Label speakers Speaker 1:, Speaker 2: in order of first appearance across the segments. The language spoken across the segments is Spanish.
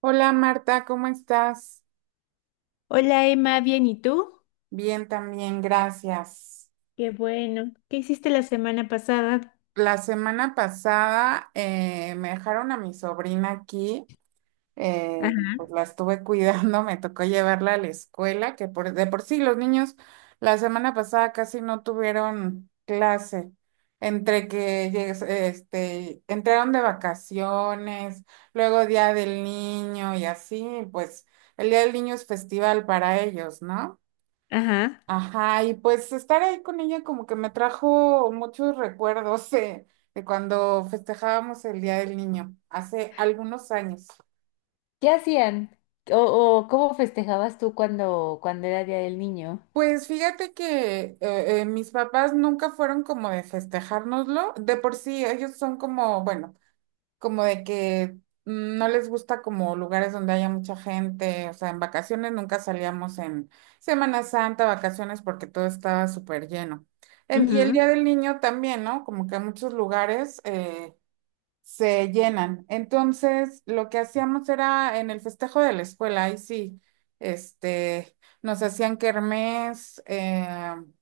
Speaker 1: Hola Marta, ¿cómo estás?
Speaker 2: Hola Emma, bien, ¿y tú?
Speaker 1: Bien también, gracias.
Speaker 2: Qué bueno. ¿Qué hiciste la semana pasada?
Speaker 1: La semana pasada me dejaron a mi sobrina aquí, eh,
Speaker 2: Ajá,
Speaker 1: pues la estuve cuidando, me tocó llevarla a la escuela, que por, de por sí los niños la semana pasada casi no tuvieron clase, entre que entraron de vacaciones, luego Día del Niño y así, pues el Día del Niño es festival para ellos, ¿no?
Speaker 2: ajá.
Speaker 1: Ajá, y pues estar ahí con ella como que me trajo muchos recuerdos de cuando festejábamos el Día del Niño, hace algunos años.
Speaker 2: ¿Qué hacían? ¿O, o cómo festejabas tú cuando era Día del Niño?
Speaker 1: Pues fíjate que mis papás nunca fueron como de festejárnoslo, de por sí ellos son como, bueno. Como de que no les gusta como lugares donde haya mucha gente, o sea, en vacaciones nunca salíamos en Semana Santa, vacaciones, porque todo estaba súper lleno. Y el
Speaker 2: Ujú.
Speaker 1: Día del Niño también, ¿no? Como que en muchos lugares, se llenan. Entonces, lo que hacíamos era en el festejo de la escuela, ahí sí, este, nos hacían kermés,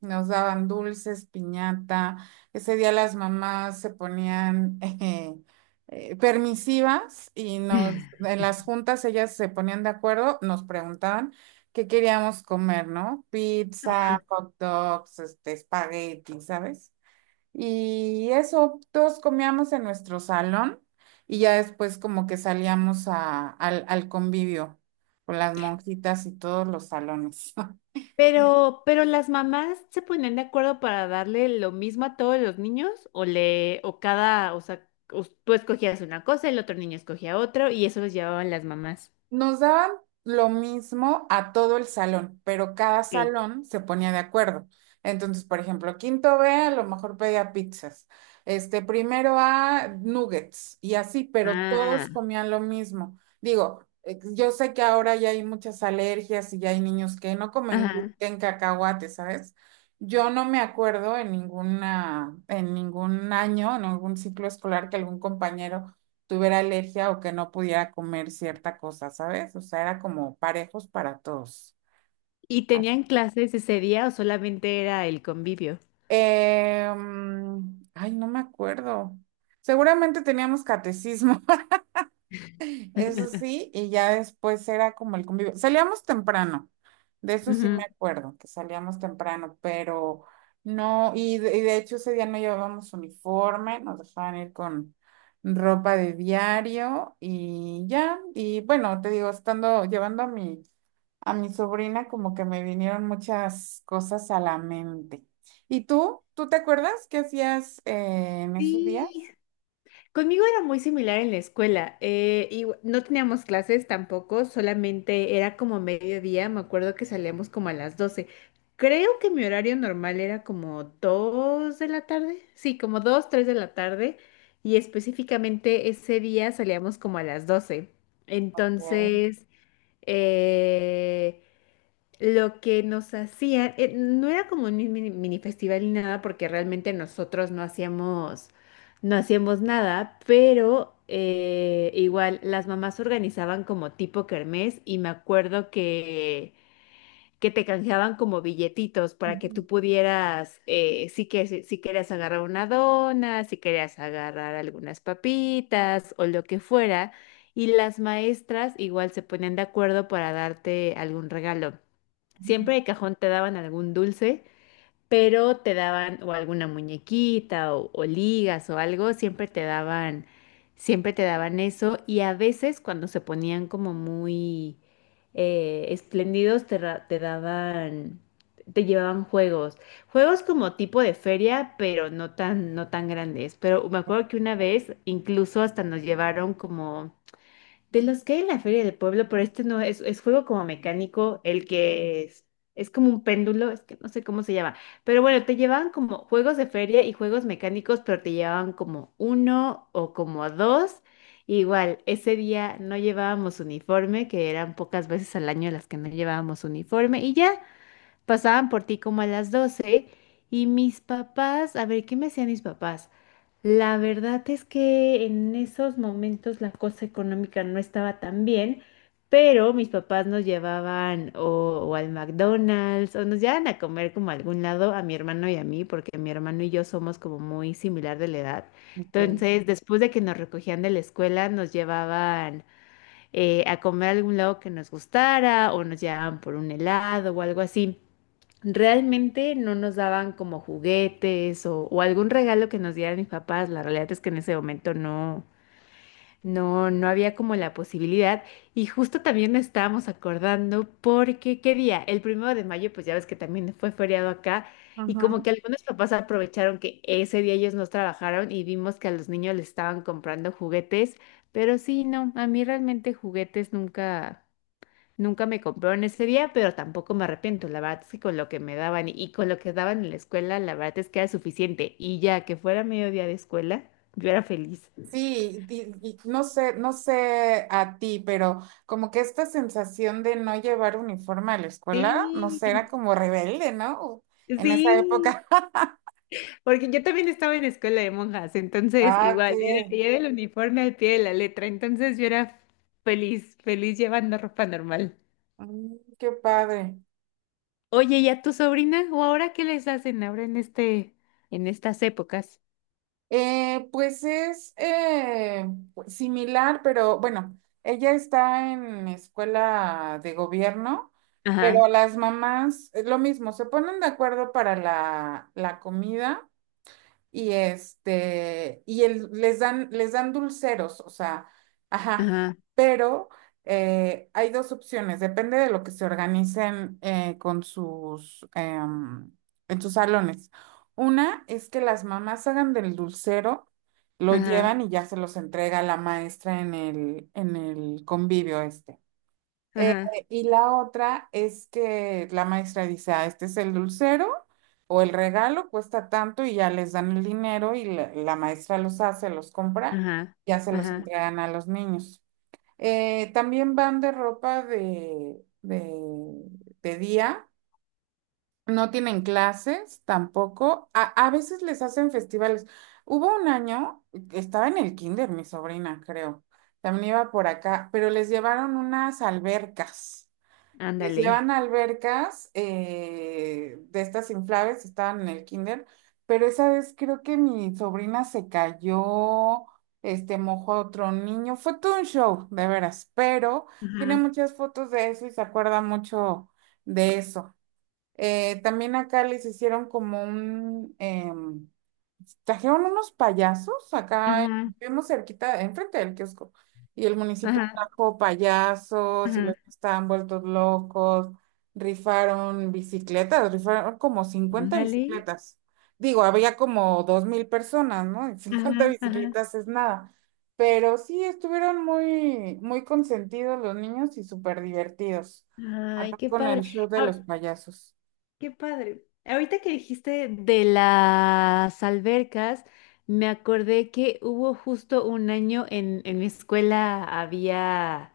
Speaker 1: nos daban dulces, piñata. Ese día las mamás se ponían permisivas en las juntas ellas se ponían de acuerdo, nos preguntaban qué queríamos comer, ¿no? Pizza, hot dogs, espagueti, ¿sabes? Y eso, todos comíamos en nuestro salón y ya después como que salíamos al convivio con las monjitas y todos los salones.
Speaker 2: Pero las mamás se ponen de acuerdo para darle lo mismo a todos los niños o le, o cada, o sea, tú escogías una cosa, el otro niño escogía otro y eso los llevaban las mamás.
Speaker 1: Nos daban lo mismo a todo el salón, pero cada
Speaker 2: Ok.
Speaker 1: salón se ponía de acuerdo. Entonces, por ejemplo, quinto B a lo mejor pedía pizzas, primero A nuggets y así, pero todos
Speaker 2: Ah,
Speaker 1: comían lo mismo. Digo, yo sé que ahora ya hay muchas alergias y ya hay niños que no comen
Speaker 2: ajá.
Speaker 1: gluten, cacahuate, ¿sabes? Yo no me acuerdo en ninguna, en ningún año, en algún ciclo escolar que algún compañero tuviera alergia o que no pudiera comer cierta cosa, ¿sabes? O sea, era como parejos para todos.
Speaker 2: ¿Y
Speaker 1: Así.
Speaker 2: tenían clases ese día o solamente era el convivio?
Speaker 1: Ay, no me acuerdo. Seguramente teníamos catecismo, eso sí, y ya después era como el convivio. Salíamos temprano, de eso sí me
Speaker 2: Ujú.
Speaker 1: acuerdo, que salíamos temprano, pero no, y de hecho ese día no llevábamos uniforme, nos dejaban ir con ropa de diario y ya, y bueno, te digo, estando, llevando a mi sobrina como que me vinieron muchas cosas a la mente. ¿Y tú? ¿Tú te acuerdas qué hacías en esos días?
Speaker 2: Sí, conmigo era muy similar en la escuela. Y no teníamos clases tampoco, solamente era como mediodía. Me acuerdo que salíamos como a las 12. Creo que mi horario normal era como 2 de la tarde. Sí, como 2, 3 de la tarde. Y específicamente ese día salíamos como a las 12.
Speaker 1: Bien.
Speaker 2: Entonces, eh, lo que nos hacían, no era como un mini, mini festival ni nada, porque realmente nosotros no hacíamos nada, pero igual las mamás organizaban como tipo kermés y me acuerdo que te canjeaban como billetitos para que
Speaker 1: Ujú.
Speaker 2: tú pudieras, si querías agarrar una dona, si querías agarrar algunas papitas o lo que fuera, y las maestras igual se ponían de acuerdo para darte algún regalo. Siempre de cajón te daban algún dulce, pero te daban o alguna muñequita o ligas o algo, siempre te daban eso y a veces cuando se ponían como muy espléndidos te daban, te llevaban juegos, juegos como tipo de feria, pero no tan grandes. Pero me acuerdo que una vez incluso hasta nos llevaron como de los que hay en la feria del pueblo, pero este no es, es juego como mecánico, es como un péndulo, es que no sé cómo se llama. Pero bueno, te llevaban como juegos de feria y juegos mecánicos, pero te llevaban como uno o como dos. Igual, ese día no llevábamos uniforme, que eran pocas veces al año las que no llevábamos uniforme, y ya pasaban por ti como a las 12 y mis papás, a ver, ¿qué me hacían mis papás? La verdad es que en esos momentos la cosa económica no estaba tan bien, pero mis papás nos llevaban o al McDonald's o nos llevaban a comer como a algún lado a mi hermano y a mí, porque mi hermano y yo somos como muy similar de la edad.
Speaker 1: Ok.
Speaker 2: Entonces, después de que nos recogían de la escuela, nos llevaban a comer a algún lado que nos gustara o nos llevaban por un helado o algo así. Realmente no nos daban como juguetes o algún regalo que nos dieran mis papás. La realidad es que en ese momento no, no, no había como la posibilidad. Y justo también nos estábamos acordando porque, ¿qué día? El primero de mayo, pues ya ves que también fue feriado acá. Y como
Speaker 1: Ajá.
Speaker 2: que algunos papás aprovecharon que ese día ellos no trabajaron y vimos que a los niños les estaban comprando juguetes. Pero sí, no, a mí realmente juguetes nunca, nunca me compraron ese día, pero tampoco me arrepiento. La verdad es que con lo que me daban y con lo que daban en la escuela, la verdad es que era suficiente. Y ya que fuera mediodía de escuela, yo era feliz.
Speaker 1: Sí, y no sé, no sé a ti, pero como que esta sensación de no llevar uniforme a la escuela, no sé, era
Speaker 2: Sí.
Speaker 1: como rebelde, ¿no? En esa
Speaker 2: Sí,
Speaker 1: época.
Speaker 2: porque yo también estaba en escuela de monjas, entonces
Speaker 1: Ah, qué,
Speaker 2: igual era el uniforme al pie de la letra, entonces yo era feliz, feliz llevando ropa normal.
Speaker 1: Qué padre.
Speaker 2: Oye, ¿y a tu sobrina? ¿O ahora qué les hacen ahora en este, en estas épocas?
Speaker 1: Pues es pues, similar, pero bueno, ella está en escuela de gobierno,
Speaker 2: Ajá,
Speaker 1: pero las mamás, lo mismo, se ponen de acuerdo para la comida y y les dan dulceros, o sea, ajá,
Speaker 2: ajá,
Speaker 1: pero hay dos opciones, depende de lo que se organicen con sus, en sus salones. Una es que las mamás hagan del dulcero, lo
Speaker 2: ajá,
Speaker 1: llevan y ya se los entrega la maestra en el convivio este. Eh,
Speaker 2: ajá,
Speaker 1: y la otra es que la maestra dice, ah, este es el dulcero o el regalo, cuesta tanto y ya les dan el dinero y la maestra los hace, los compra,
Speaker 2: ajá,
Speaker 1: ya se los
Speaker 2: ajá,
Speaker 1: entregan a los niños. También van de ropa de día, no tienen clases tampoco, a veces les hacen festivales. Hubo un año, estaba en el kinder mi sobrina, creo, también iba por acá, pero les llevaron unas albercas. Les
Speaker 2: ándale.
Speaker 1: llevan a albercas de estas inflables, estaban en el kinder, pero esa vez creo que mi sobrina se cayó, mojó a otro niño, fue todo un show, de veras, pero tiene
Speaker 2: Ajá,
Speaker 1: muchas fotos de eso y se acuerda mucho de eso. También acá les hicieron trajeron unos payasos acá,
Speaker 2: ajá,
Speaker 1: vivimos cerquita, enfrente del kiosco, y el municipio
Speaker 2: ajá,
Speaker 1: trajo payasos y los
Speaker 2: ajá,
Speaker 1: que estaban vueltos locos, rifaron bicicletas, rifaron como cincuenta
Speaker 2: ándale.
Speaker 1: bicicletas. Digo, había como 2,000 personas, ¿no? Y 50
Speaker 2: Ajá, ajá.
Speaker 1: bicicletas es nada. Pero sí, estuvieron muy, muy consentidos los niños y súper divertidos,
Speaker 2: Ay,
Speaker 1: acá
Speaker 2: qué
Speaker 1: con el
Speaker 2: padre.
Speaker 1: show de los payasos.
Speaker 2: Qué padre. Ahorita que dijiste de las albercas, me acordé que hubo justo un año en mi escuela había.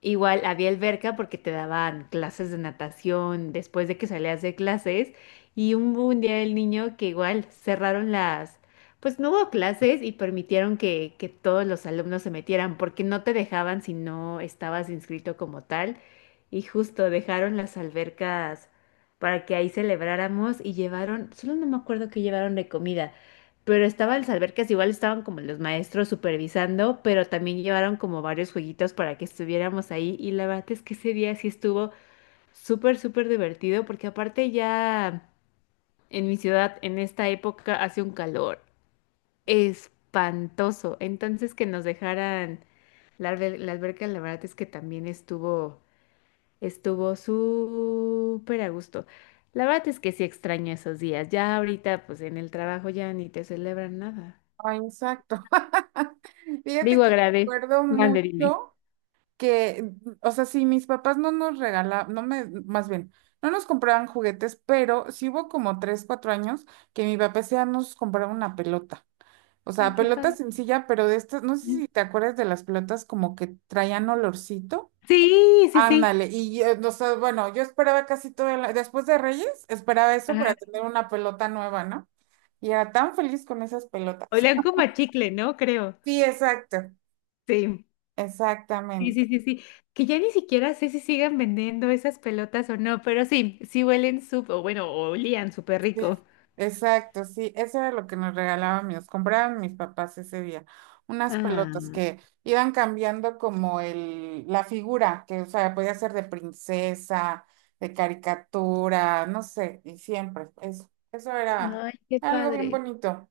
Speaker 2: Igual había alberca porque te daban clases de natación después de que salías de clases y un día el niño que igual cerraron las, pues no hubo clases y permitieron que todos los alumnos se metieran porque no te dejaban si no estabas inscrito como tal y justo dejaron las albercas para que ahí celebráramos y llevaron, solo no me acuerdo qué llevaron de comida, pero estaba en las albercas, igual estaban como los maestros supervisando, pero también llevaron como varios jueguitos para que estuviéramos ahí. Y la verdad es que ese día sí estuvo súper, súper divertido, porque aparte ya en mi ciudad, en esta época, hace un calor espantoso. Entonces que nos dejaran la alberca, la verdad es que también estuvo súper a gusto. La verdad es que sí extraño esos días. Ya ahorita, pues en el trabajo ya ni te celebran nada.
Speaker 1: Ay, exacto. Fíjate
Speaker 2: Digo,
Speaker 1: que
Speaker 2: agrade.
Speaker 1: recuerdo
Speaker 2: Mandarine.
Speaker 1: mucho. Que, o sea, sí, mis papás no nos regalaban, más bien, no nos compraban juguetes, pero sí hubo como 3, 4 años que mi papá sí nos compraba una pelota. O
Speaker 2: Ay,
Speaker 1: sea,
Speaker 2: qué
Speaker 1: pelota
Speaker 2: padre.
Speaker 1: sencilla, pero de estas, no sé
Speaker 2: Mm.
Speaker 1: si te acuerdas de las pelotas como que traían olorcito.
Speaker 2: Sí, sí, sí.
Speaker 1: Ándale, y o sea, bueno, yo esperaba casi todo después de Reyes, esperaba eso
Speaker 2: Ajá.
Speaker 1: para tener una pelota nueva, ¿no? Y era tan feliz con esas pelotas.
Speaker 2: Olían como a chicle, ¿no? Creo.
Speaker 1: Sí, exacto,
Speaker 2: Sí. Sí,
Speaker 1: exactamente.
Speaker 2: sí, sí, sí. Que ya ni siquiera sé si sigan vendiendo esas pelotas o no, pero sí, sí huelen súper, o bueno, olían súper
Speaker 1: Sí,
Speaker 2: rico.
Speaker 1: exacto, sí, eso era lo que nos regalaban nos compraban mis papás ese día, unas pelotas
Speaker 2: Ah,
Speaker 1: que iban cambiando como la figura, que o sea, podía ser de princesa, de caricatura, no sé, y siempre, eso era
Speaker 2: ay, qué
Speaker 1: algo bien
Speaker 2: padre.
Speaker 1: bonito.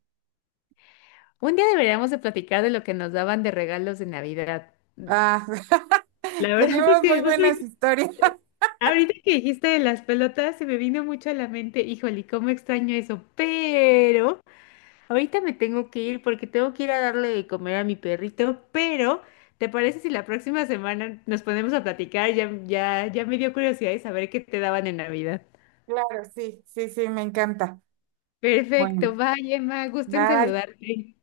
Speaker 2: Un día deberíamos de platicar de lo que nos daban de regalos de Navidad.
Speaker 1: Ah,
Speaker 2: La verdad es
Speaker 1: tenemos
Speaker 2: que
Speaker 1: muy
Speaker 2: justo
Speaker 1: buenas
Speaker 2: ahorita
Speaker 1: historias.
Speaker 2: ahorita que dijiste de las pelotas se me vino mucho a la mente, híjole, cómo extraño eso, pero ahorita me tengo que ir porque tengo que ir a darle de comer a mi perrito, pero ¿te parece si la próxima semana nos ponemos a platicar? Ya, ya, ya me dio curiosidad de saber qué te daban en Navidad.
Speaker 1: Claro, sí, sí, sí, me encanta.
Speaker 2: Perfecto,
Speaker 1: Bueno,
Speaker 2: vaya, Emma, gusto en
Speaker 1: bye.
Speaker 2: saludarte.